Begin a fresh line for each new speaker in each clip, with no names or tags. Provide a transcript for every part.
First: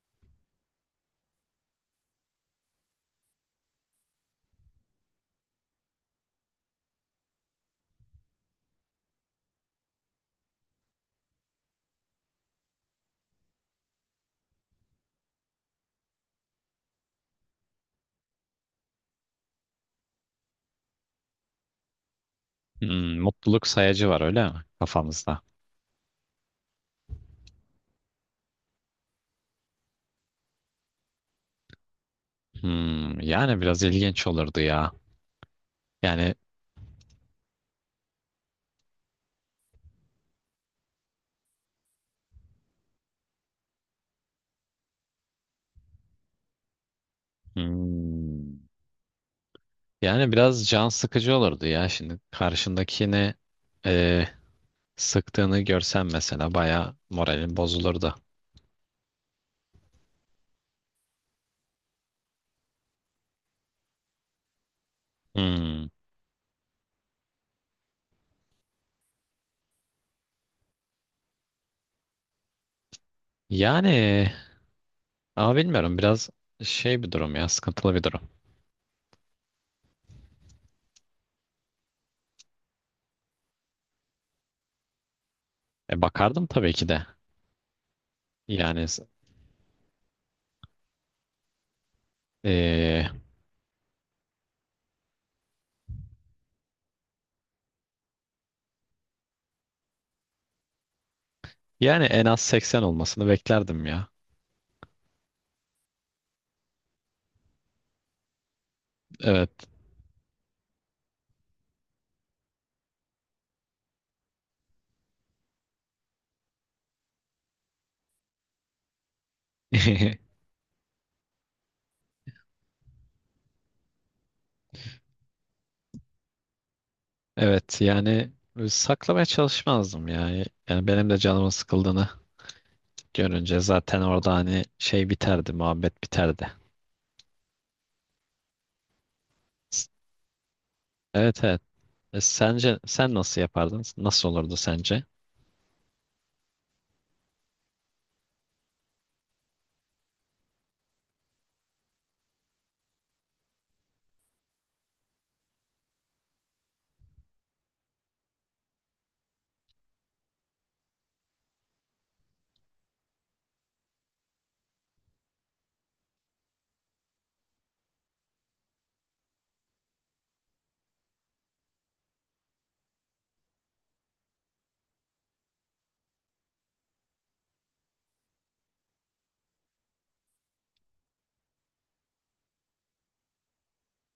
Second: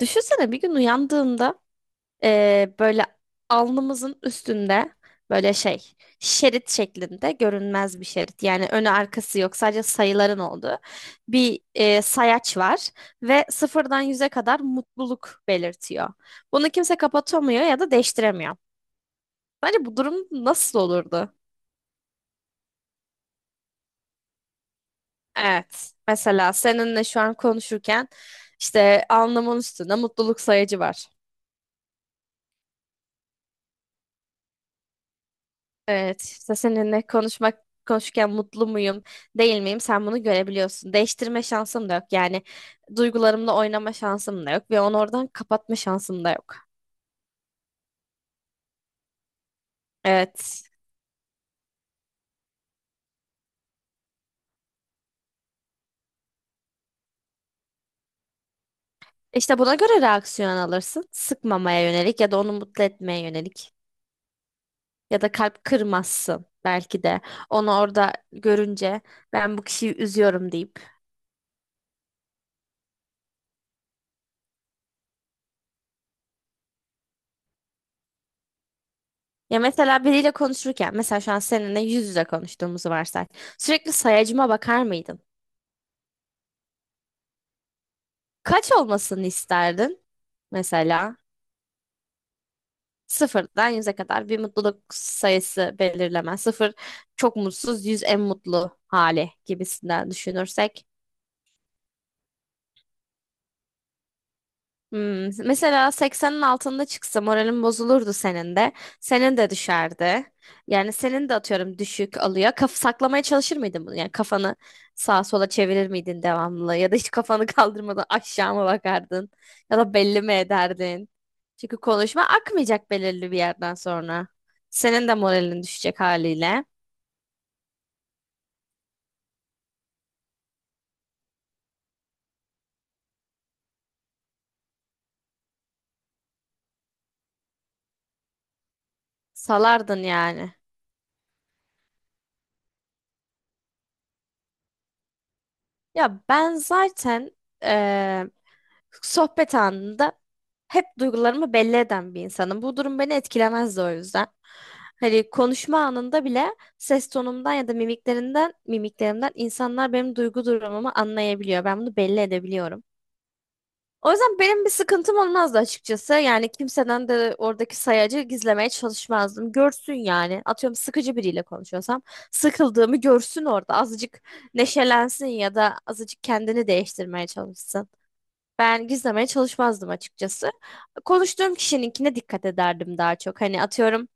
Düşünsene bir gün uyandığında böyle alnımızın üstünde böyle şey şerit şeklinde görünmez bir şerit. Yani önü arkası yok, sadece sayıların olduğu bir sayaç var ve sıfırdan yüze kadar mutluluk belirtiyor. Bunu kimse kapatamıyor ya da değiştiremiyor. Bence bu durum nasıl olurdu?
Hmm, mutluluk sayacı var öyle mi kafamızda?
Evet. Mesela seninle şu an konuşurken işte alnımın üstünde mutluluk sayacı var.
Hmm, yani biraz ilginç olurdu ya.
Evet,
Yani
işte seninle konuşurken mutlu muyum, değil miyim? Sen bunu görebiliyorsun. Değiştirme şansım da yok. Yani duygularımla oynama şansım da yok ve onu oradan kapatma şansım da yok.
hmm,
Evet.
biraz can sıkıcı olurdu ya. Şimdi karşındakini e, sıktığını görsen mesela baya moralin bozulurdu.
İşte buna göre reaksiyon alırsın. Sıkmamaya yönelik ya da onu mutlu etmeye yönelik. Ya da kalp
Hmm,
kırmazsın belki de. Onu orada görünce ben bu kişiyi üzüyorum deyip.
yani ama bilmiyorum biraz şey bir durum ya sıkıntılı bir durum.
Ya mesela biriyle konuşurken, mesela şu an seninle yüz yüze konuştuğumuzu varsay. Sürekli sayacıma bakar mıydın?
E, bakardım tabii ki de.
Kaç
Yani
olmasını isterdin? Mesela
e,
sıfırdan yüze kadar bir mutluluk sayısı belirleme. Sıfır çok mutsuz, yüz en mutlu hali gibisinden düşünürsek.
en az 80 olmasını beklerdim ya.
Hmm, mesela 80'in altında çıksa moralin bozulurdu senin de. Senin
Evet.
de düşerdi. Yani senin de atıyorum düşük alıyor. Saklamaya çalışır mıydın bunu? Yani kafanı sağa sola çevirir miydin devamlı? Ya da hiç kafanı kaldırmadan aşağı mı bakardın? Ya da belli mi ederdin? Çünkü konuşma akmayacak belirli bir yerden sonra. Senin de moralin düşecek haliyle.
Evet yani saklamaya çalışmazdım ya. Yani benim de canımın sıkıldığını görünce zaten orada hani şey biterdi, muhabbet biterdi.
Salardın yani.
Evet, evet. E, sence sen nasıl yapardın? Nasıl olurdu sence?
Ya ben zaten eee, sohbet anında hep duygularımı belli eden bir insanım. Bu durum beni etkilemezdi o yüzden. Hani konuşma anında bile ses tonumdan ya da mimiklerimden insanlar benim duygu durumumu anlayabiliyor. Ben bunu belli edebiliyorum. O yüzden benim bir sıkıntım olmazdı açıkçası. Yani kimseden de oradaki sayacı gizlemeye çalışmazdım. Görsün yani. Atıyorum sıkıcı biriyle konuşuyorsam sıkıldığımı görsün orada. Azıcık neşelensin ya da azıcık kendini değiştirmeye çalışsın. Ben gizlemeye çalışmazdım açıkçası. Konuştuğum kişininkine dikkat ederdim daha çok. Hani atıyorum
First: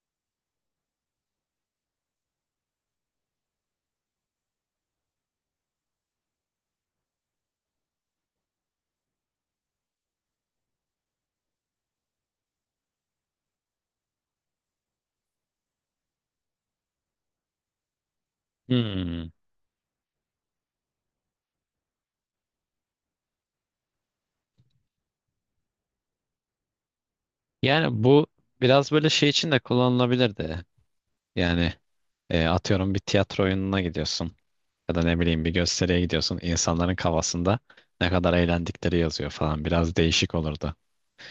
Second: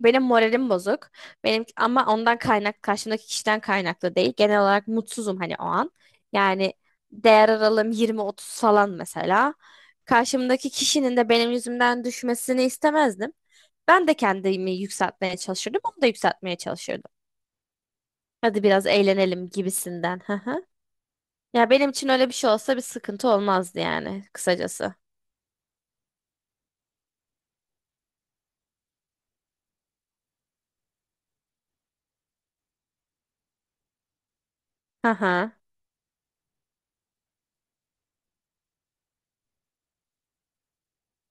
benim moralim bozuk. Benim ama ondan kaynak karşımdaki kişiden kaynaklı değil. Genel olarak mutsuzum hani o an. Yani değer aralığım 20-30 falan mesela. Karşımdaki kişinin de benim yüzümden düşmesini istemezdim. Ben de kendimi yükseltmeye çalışırdım, onu da yükseltmeye çalışırdım. Hadi biraz
Hmm.
eğlenelim gibisinden. Hı hı. Ya benim için öyle bir şey olsa bir sıkıntı olmazdı yani kısacası.
Yani bu biraz böyle şey için de kullanılabilirdi. Yani atıyorum bir tiyatro oyununa gidiyorsun ya da
Hı
ne bileyim bir
hı.
gösteriye gidiyorsun. İnsanların kafasında ne kadar eğlendikleri yazıyor falan. Biraz değişik olurdu.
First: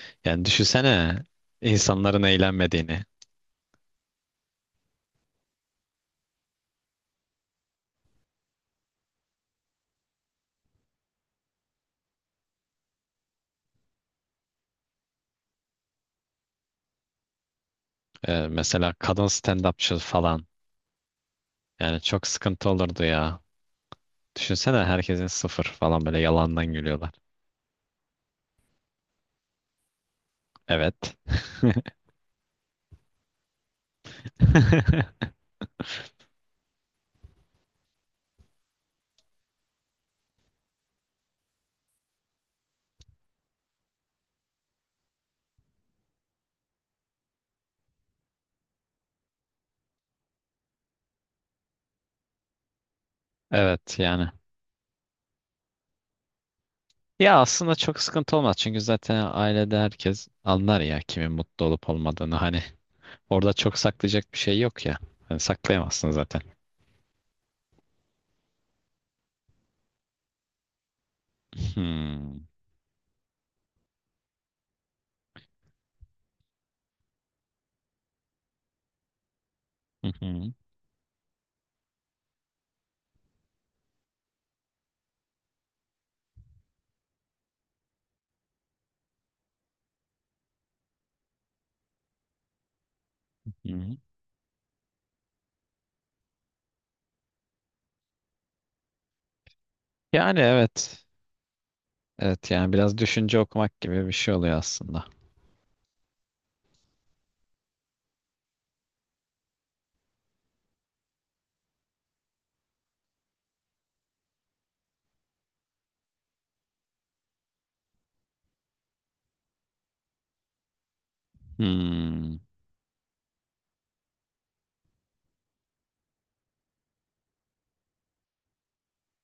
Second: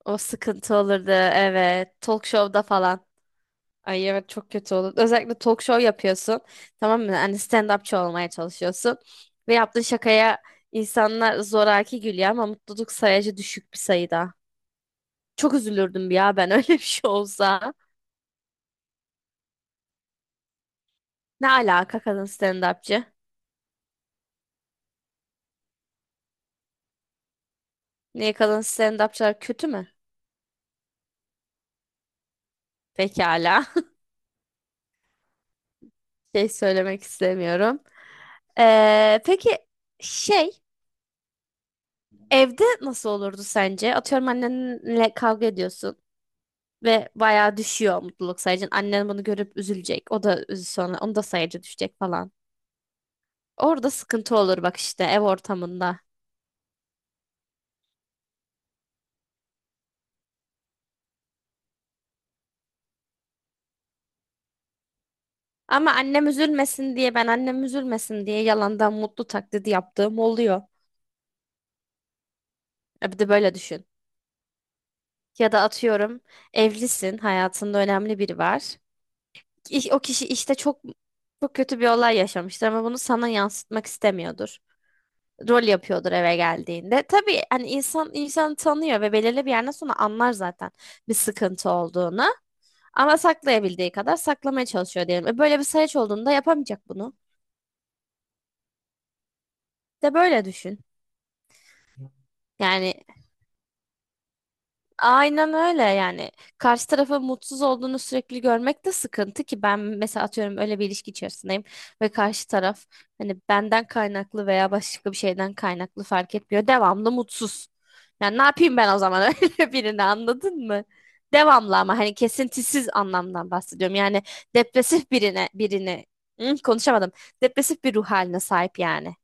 O
Yani
sıkıntı olurdu,
düşünsene
evet.
insanların
Talk show'da
eğlenmediğini.
falan. Ay evet, çok kötü olur. Özellikle talk show yapıyorsun. Tamam mı? Hani stand-upçı olmaya çalışıyorsun. Ve yaptığın şakaya insanlar zoraki gülüyor ama mutluluk sayacı düşük bir sayıda. Çok üzülürdüm ya ben öyle bir şey olsa.
Mesela kadın stand-upçı falan.
Ne alaka
Yani
kadın
çok sıkıntı olurdu
stand-upçı?
ya. Düşünsene herkesin sıfır falan böyle yalandan gülüyorlar.
Niye, kadın stand-upçılar kötü mü?
Evet.
Pekala. Şey söylemek istemiyorum. Peki şey evde nasıl olurdu sence? Atıyorum annenle kavga ediyorsun. Ve bayağı düşüyor mutluluk sayacın. Annen bunu görüp üzülecek. O da sonra onu da sayacı düşecek falan. Orada
Evet yani.
sıkıntı olur bak işte ev ortamında.
Ya aslında çok sıkıntı olmaz çünkü zaten ailede herkes anlar ya kimin mutlu olup olmadığını. Hani orada çok saklayacak bir şey yok ya. Hani
Ama
saklayamazsın
annem
zaten.
üzülmesin diye, ben annem üzülmesin diye yalandan mutlu taklidi yaptığım oluyor.
Hmm.
E bir de böyle düşün. Ya da atıyorum evlisin, hayatında önemli biri var. O
Hı
kişi
hı.
işte çok kötü bir olay yaşamıştır ama bunu sana yansıtmak istemiyordur. Rol yapıyordur eve geldiğinde. Tabii hani insan insanı tanıyor ve belirli bir yerden sonra anlar zaten bir sıkıntı olduğunu. Ama
Hı.
saklayabildiği kadar saklamaya çalışıyor diyelim. E böyle bir sayaç olduğunda yapamayacak bunu. De
Yani
böyle düşün.
evet. Evet yani biraz
Yani
düşünce okumak gibi bir şey oluyor aslında.
aynen öyle yani. Karşı tarafın mutsuz olduğunu sürekli görmek de sıkıntı. Ki ben mesela atıyorum öyle bir ilişki içerisindeyim ve karşı taraf hani benden kaynaklı veya başka bir şeyden kaynaklı fark etmiyor, devamlı mutsuz. Yani ne yapayım ben o zaman öyle birini, anladın mı? Devamlı, ama hani
Hmm.
kesintisiz anlamdan bahsediyorum. Yani depresif birini. Hı, konuşamadım. Depresif bir ruh haline sahip yani.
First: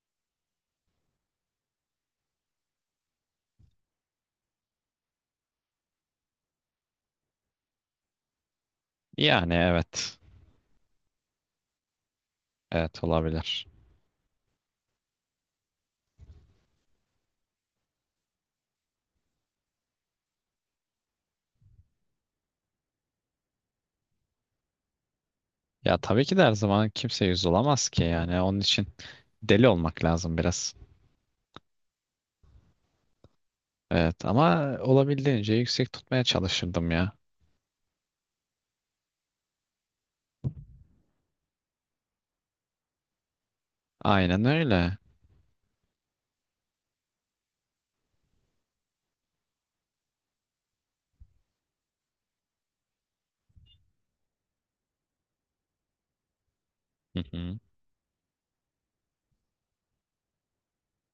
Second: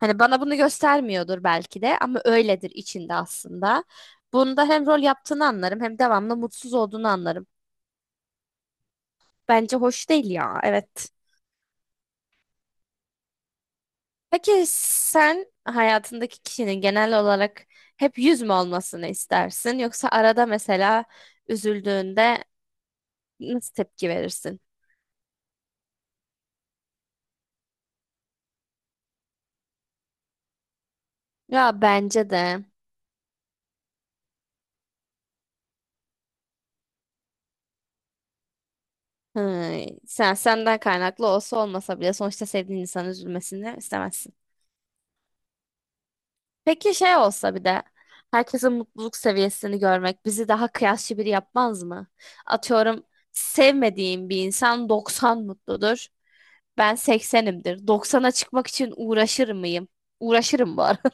Hani bana bunu göstermiyordur belki de ama öyledir içinde aslında. Bunda hem rol yaptığını anlarım, hem devamlı mutsuz olduğunu anlarım.
Yani
Bence hoş
evet.
değil ya, evet.
Evet, olabilir.
Peki sen hayatındaki kişinin genel olarak hep yüz mü olmasını istersin, yoksa arada mesela üzüldüğünde nasıl tepki verirsin?
Ya tabii ki de her zaman kimse yüz olamaz ki, yani onun için deli olmak lazım biraz.
Ya bence de
Evet, ama olabildiğince yüksek tutmaya çalışırdım ya.
hı, sen senden kaynaklı olsa olmasa bile sonuçta sevdiğin insanın üzülmesini istemezsin.
Aynen öyle.
Peki şey olsa bir de, herkesin mutluluk seviyesini görmek bizi daha kıyasçı biri yapmaz mı? Atıyorum sevmediğim bir insan 90 mutludur. Ben
Hı hı.
80'imdir. 90'a çıkmak için uğraşır mıyım? Uğraşırım bu arada.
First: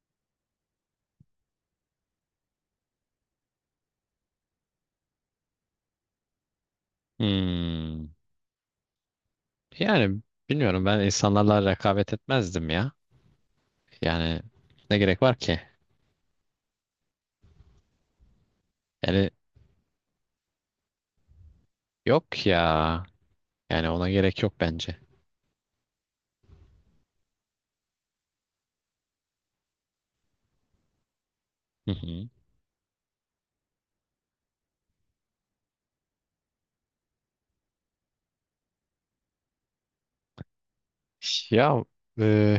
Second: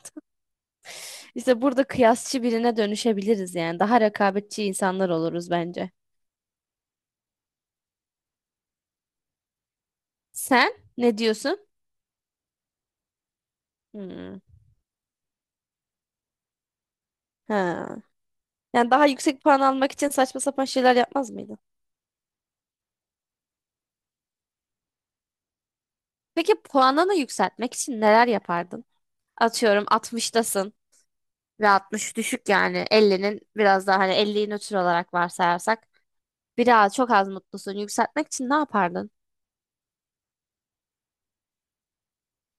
İşte burada kıyasçı birine dönüşebiliriz yani. Daha rekabetçi insanlar oluruz bence.
Hmm. Yani
Sen
bilmiyorum, ben
ne diyorsun?
insanlarla rekabet etmezdim ya.
Hmm.
Yani ne gerek var ki?
Ha. Yani daha
Yani
yüksek puan almak için saçma sapan şeyler yapmaz mıydın?
yok ya. Yani ona gerek yok bence.
Peki puanını yükseltmek için neler yapardın? Atıyorum 60'tasın. Ve
Hı
60
hı.
düşük yani, 50'nin biraz daha, hani 50'yi nötr olarak varsayarsak biraz çok az mutlusun, yükseltmek için ne yapardın?
Ya e,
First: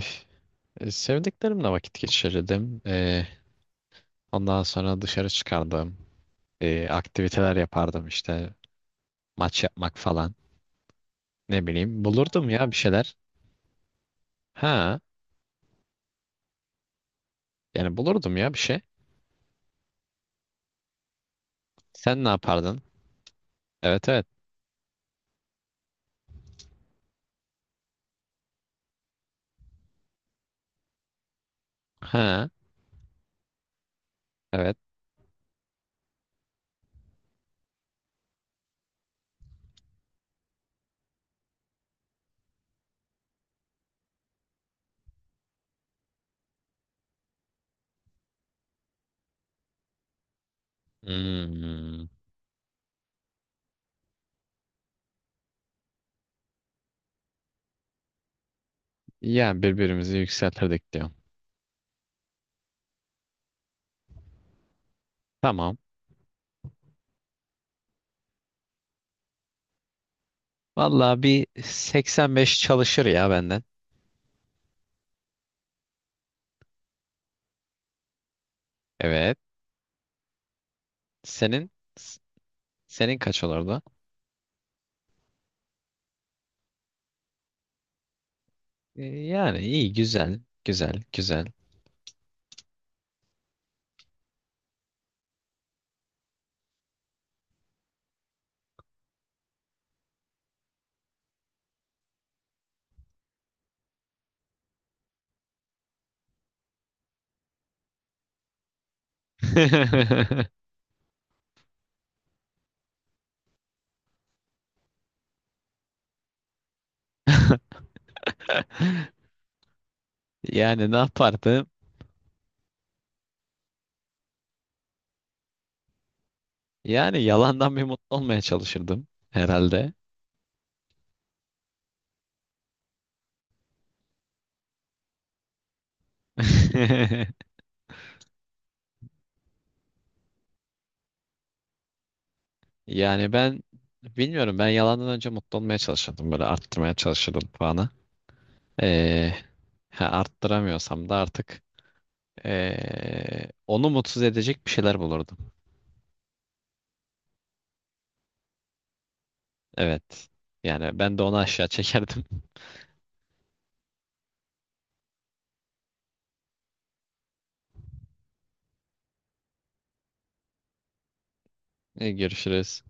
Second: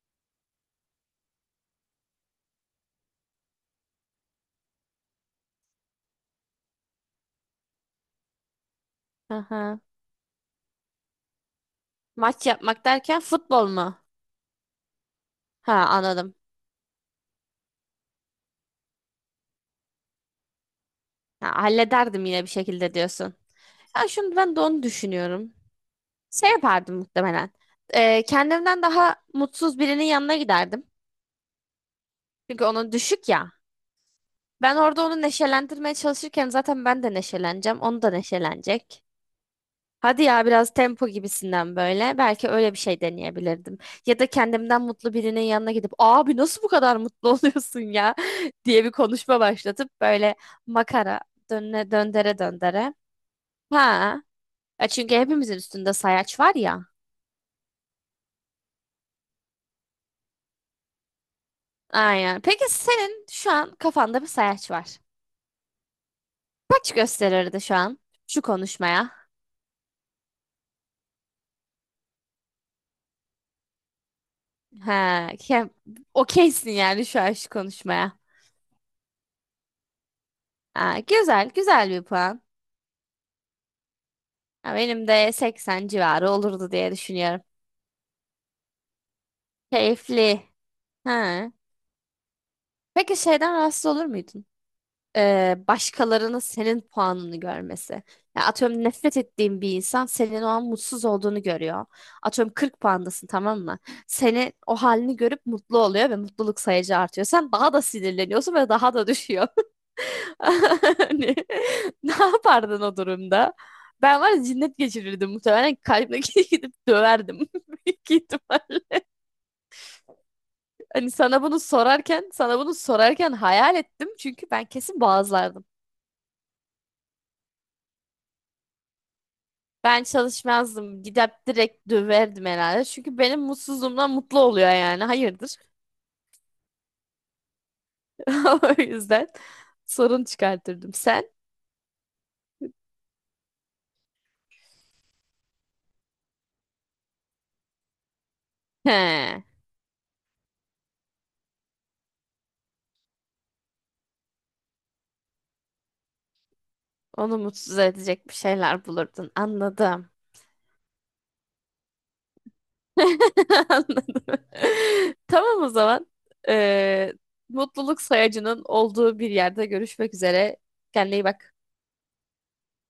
sevdiklerimle vakit geçirirdim. Ondan sonra dışarı çıkardım. Aktiviteler yapardım işte, maç
Aha.
yapmak falan. Ne bileyim,
Maç
bulurdum ya bir
yapmak
şeyler.
derken futbol mu?
Ha,
Ha, anladım.
yani bulurdum ya bir şey.
Ha,
Sen
hallederdim
ne
yine bir
yapardın?
şekilde diyorsun. Ya
Evet, evet.
şimdi ben de onu düşünüyorum. Şey yapardım muhtemelen. Kendimden daha mutsuz birinin yanına giderdim.
Ha,
Çünkü onun düşük ya. Ben
evet.
orada onu neşelendirmeye çalışırken zaten ben de neşeleneceğim. Onu da neşelenecek. Hadi ya biraz tempo gibisinden böyle. Belki öyle bir şey deneyebilirdim. Ya da kendimden mutlu birinin yanına gidip abi nasıl bu kadar mutlu oluyorsun ya diye bir konuşma başlatıp, böyle makara
Hmm.
döndere döndere. Ha. Ya çünkü hepimizin üstünde sayaç var ya.
Yani birbirimizi yükseltirdik diyorum.
Aynen. Peki senin şu an kafanda bir sayaç var.
Tamam.
Kaç gösterirdi şu an şu konuşmaya?
Vallahi bir 85 çalışır ya benden.
Ha, ke- okeysin yani şu an şu konuşmaya.
Evet.
Ha, güzel,
Senin
güzel bir
s-
puan.
senin kaç olurdu?
Ya benim de 80 civarı olurdu diye düşünüyorum.
Yani iyi güzel,
Keyifli.
güzel güzel.
Ha. Peki şeyden rahatsız olur muydun? Başkalarının senin puanını görmesi. Ya atıyorum nefret ettiğin bir insan senin o an mutsuz olduğunu görüyor. Atıyorum 40 puandasın, tamam mı? Senin o halini görüp mutlu oluyor ve mutluluk sayıcı artıyor. Sen daha da sinirleniyorsun ve daha da düşüyor. Hani, ne yapardın o durumda? Ben var ya cinnet geçirirdim muhtemelen, kalbime gidip döverdim. Büyük ihtimal.
Yani ne
Hani
yapardım?
sana bunu sorarken hayal ettim. Çünkü ben kesin boğazlardım.
Yani yalandan bir mutlu olmaya çalışırdım herhalde.
Ben çalışmazdım. Gidip direkt döverdim herhalde. Çünkü benim mutsuzluğumdan mutlu oluyor yani. Hayırdır? O yüzden sorun çıkartırdım. Sen?
Yani ben bilmiyorum, ben yalandan önce mutlu olmaya çalışırdım, böyle arttırmaya çalışırdım puanı. Ee,
He.
ha, Arttıramıyorsam da artık onu mutsuz edecek bir şeyler bulurdum.
Onu mutsuz edecek bir şeyler bulurdun. Anladım.
Evet. Yani ben de onu aşağı çekerdim.
Anladım. Tamam o zaman. Ee, Mutluluk sayacının olduğu bir yerde görüşmek üzere. Kendine iyi bak.
Görüşürüz.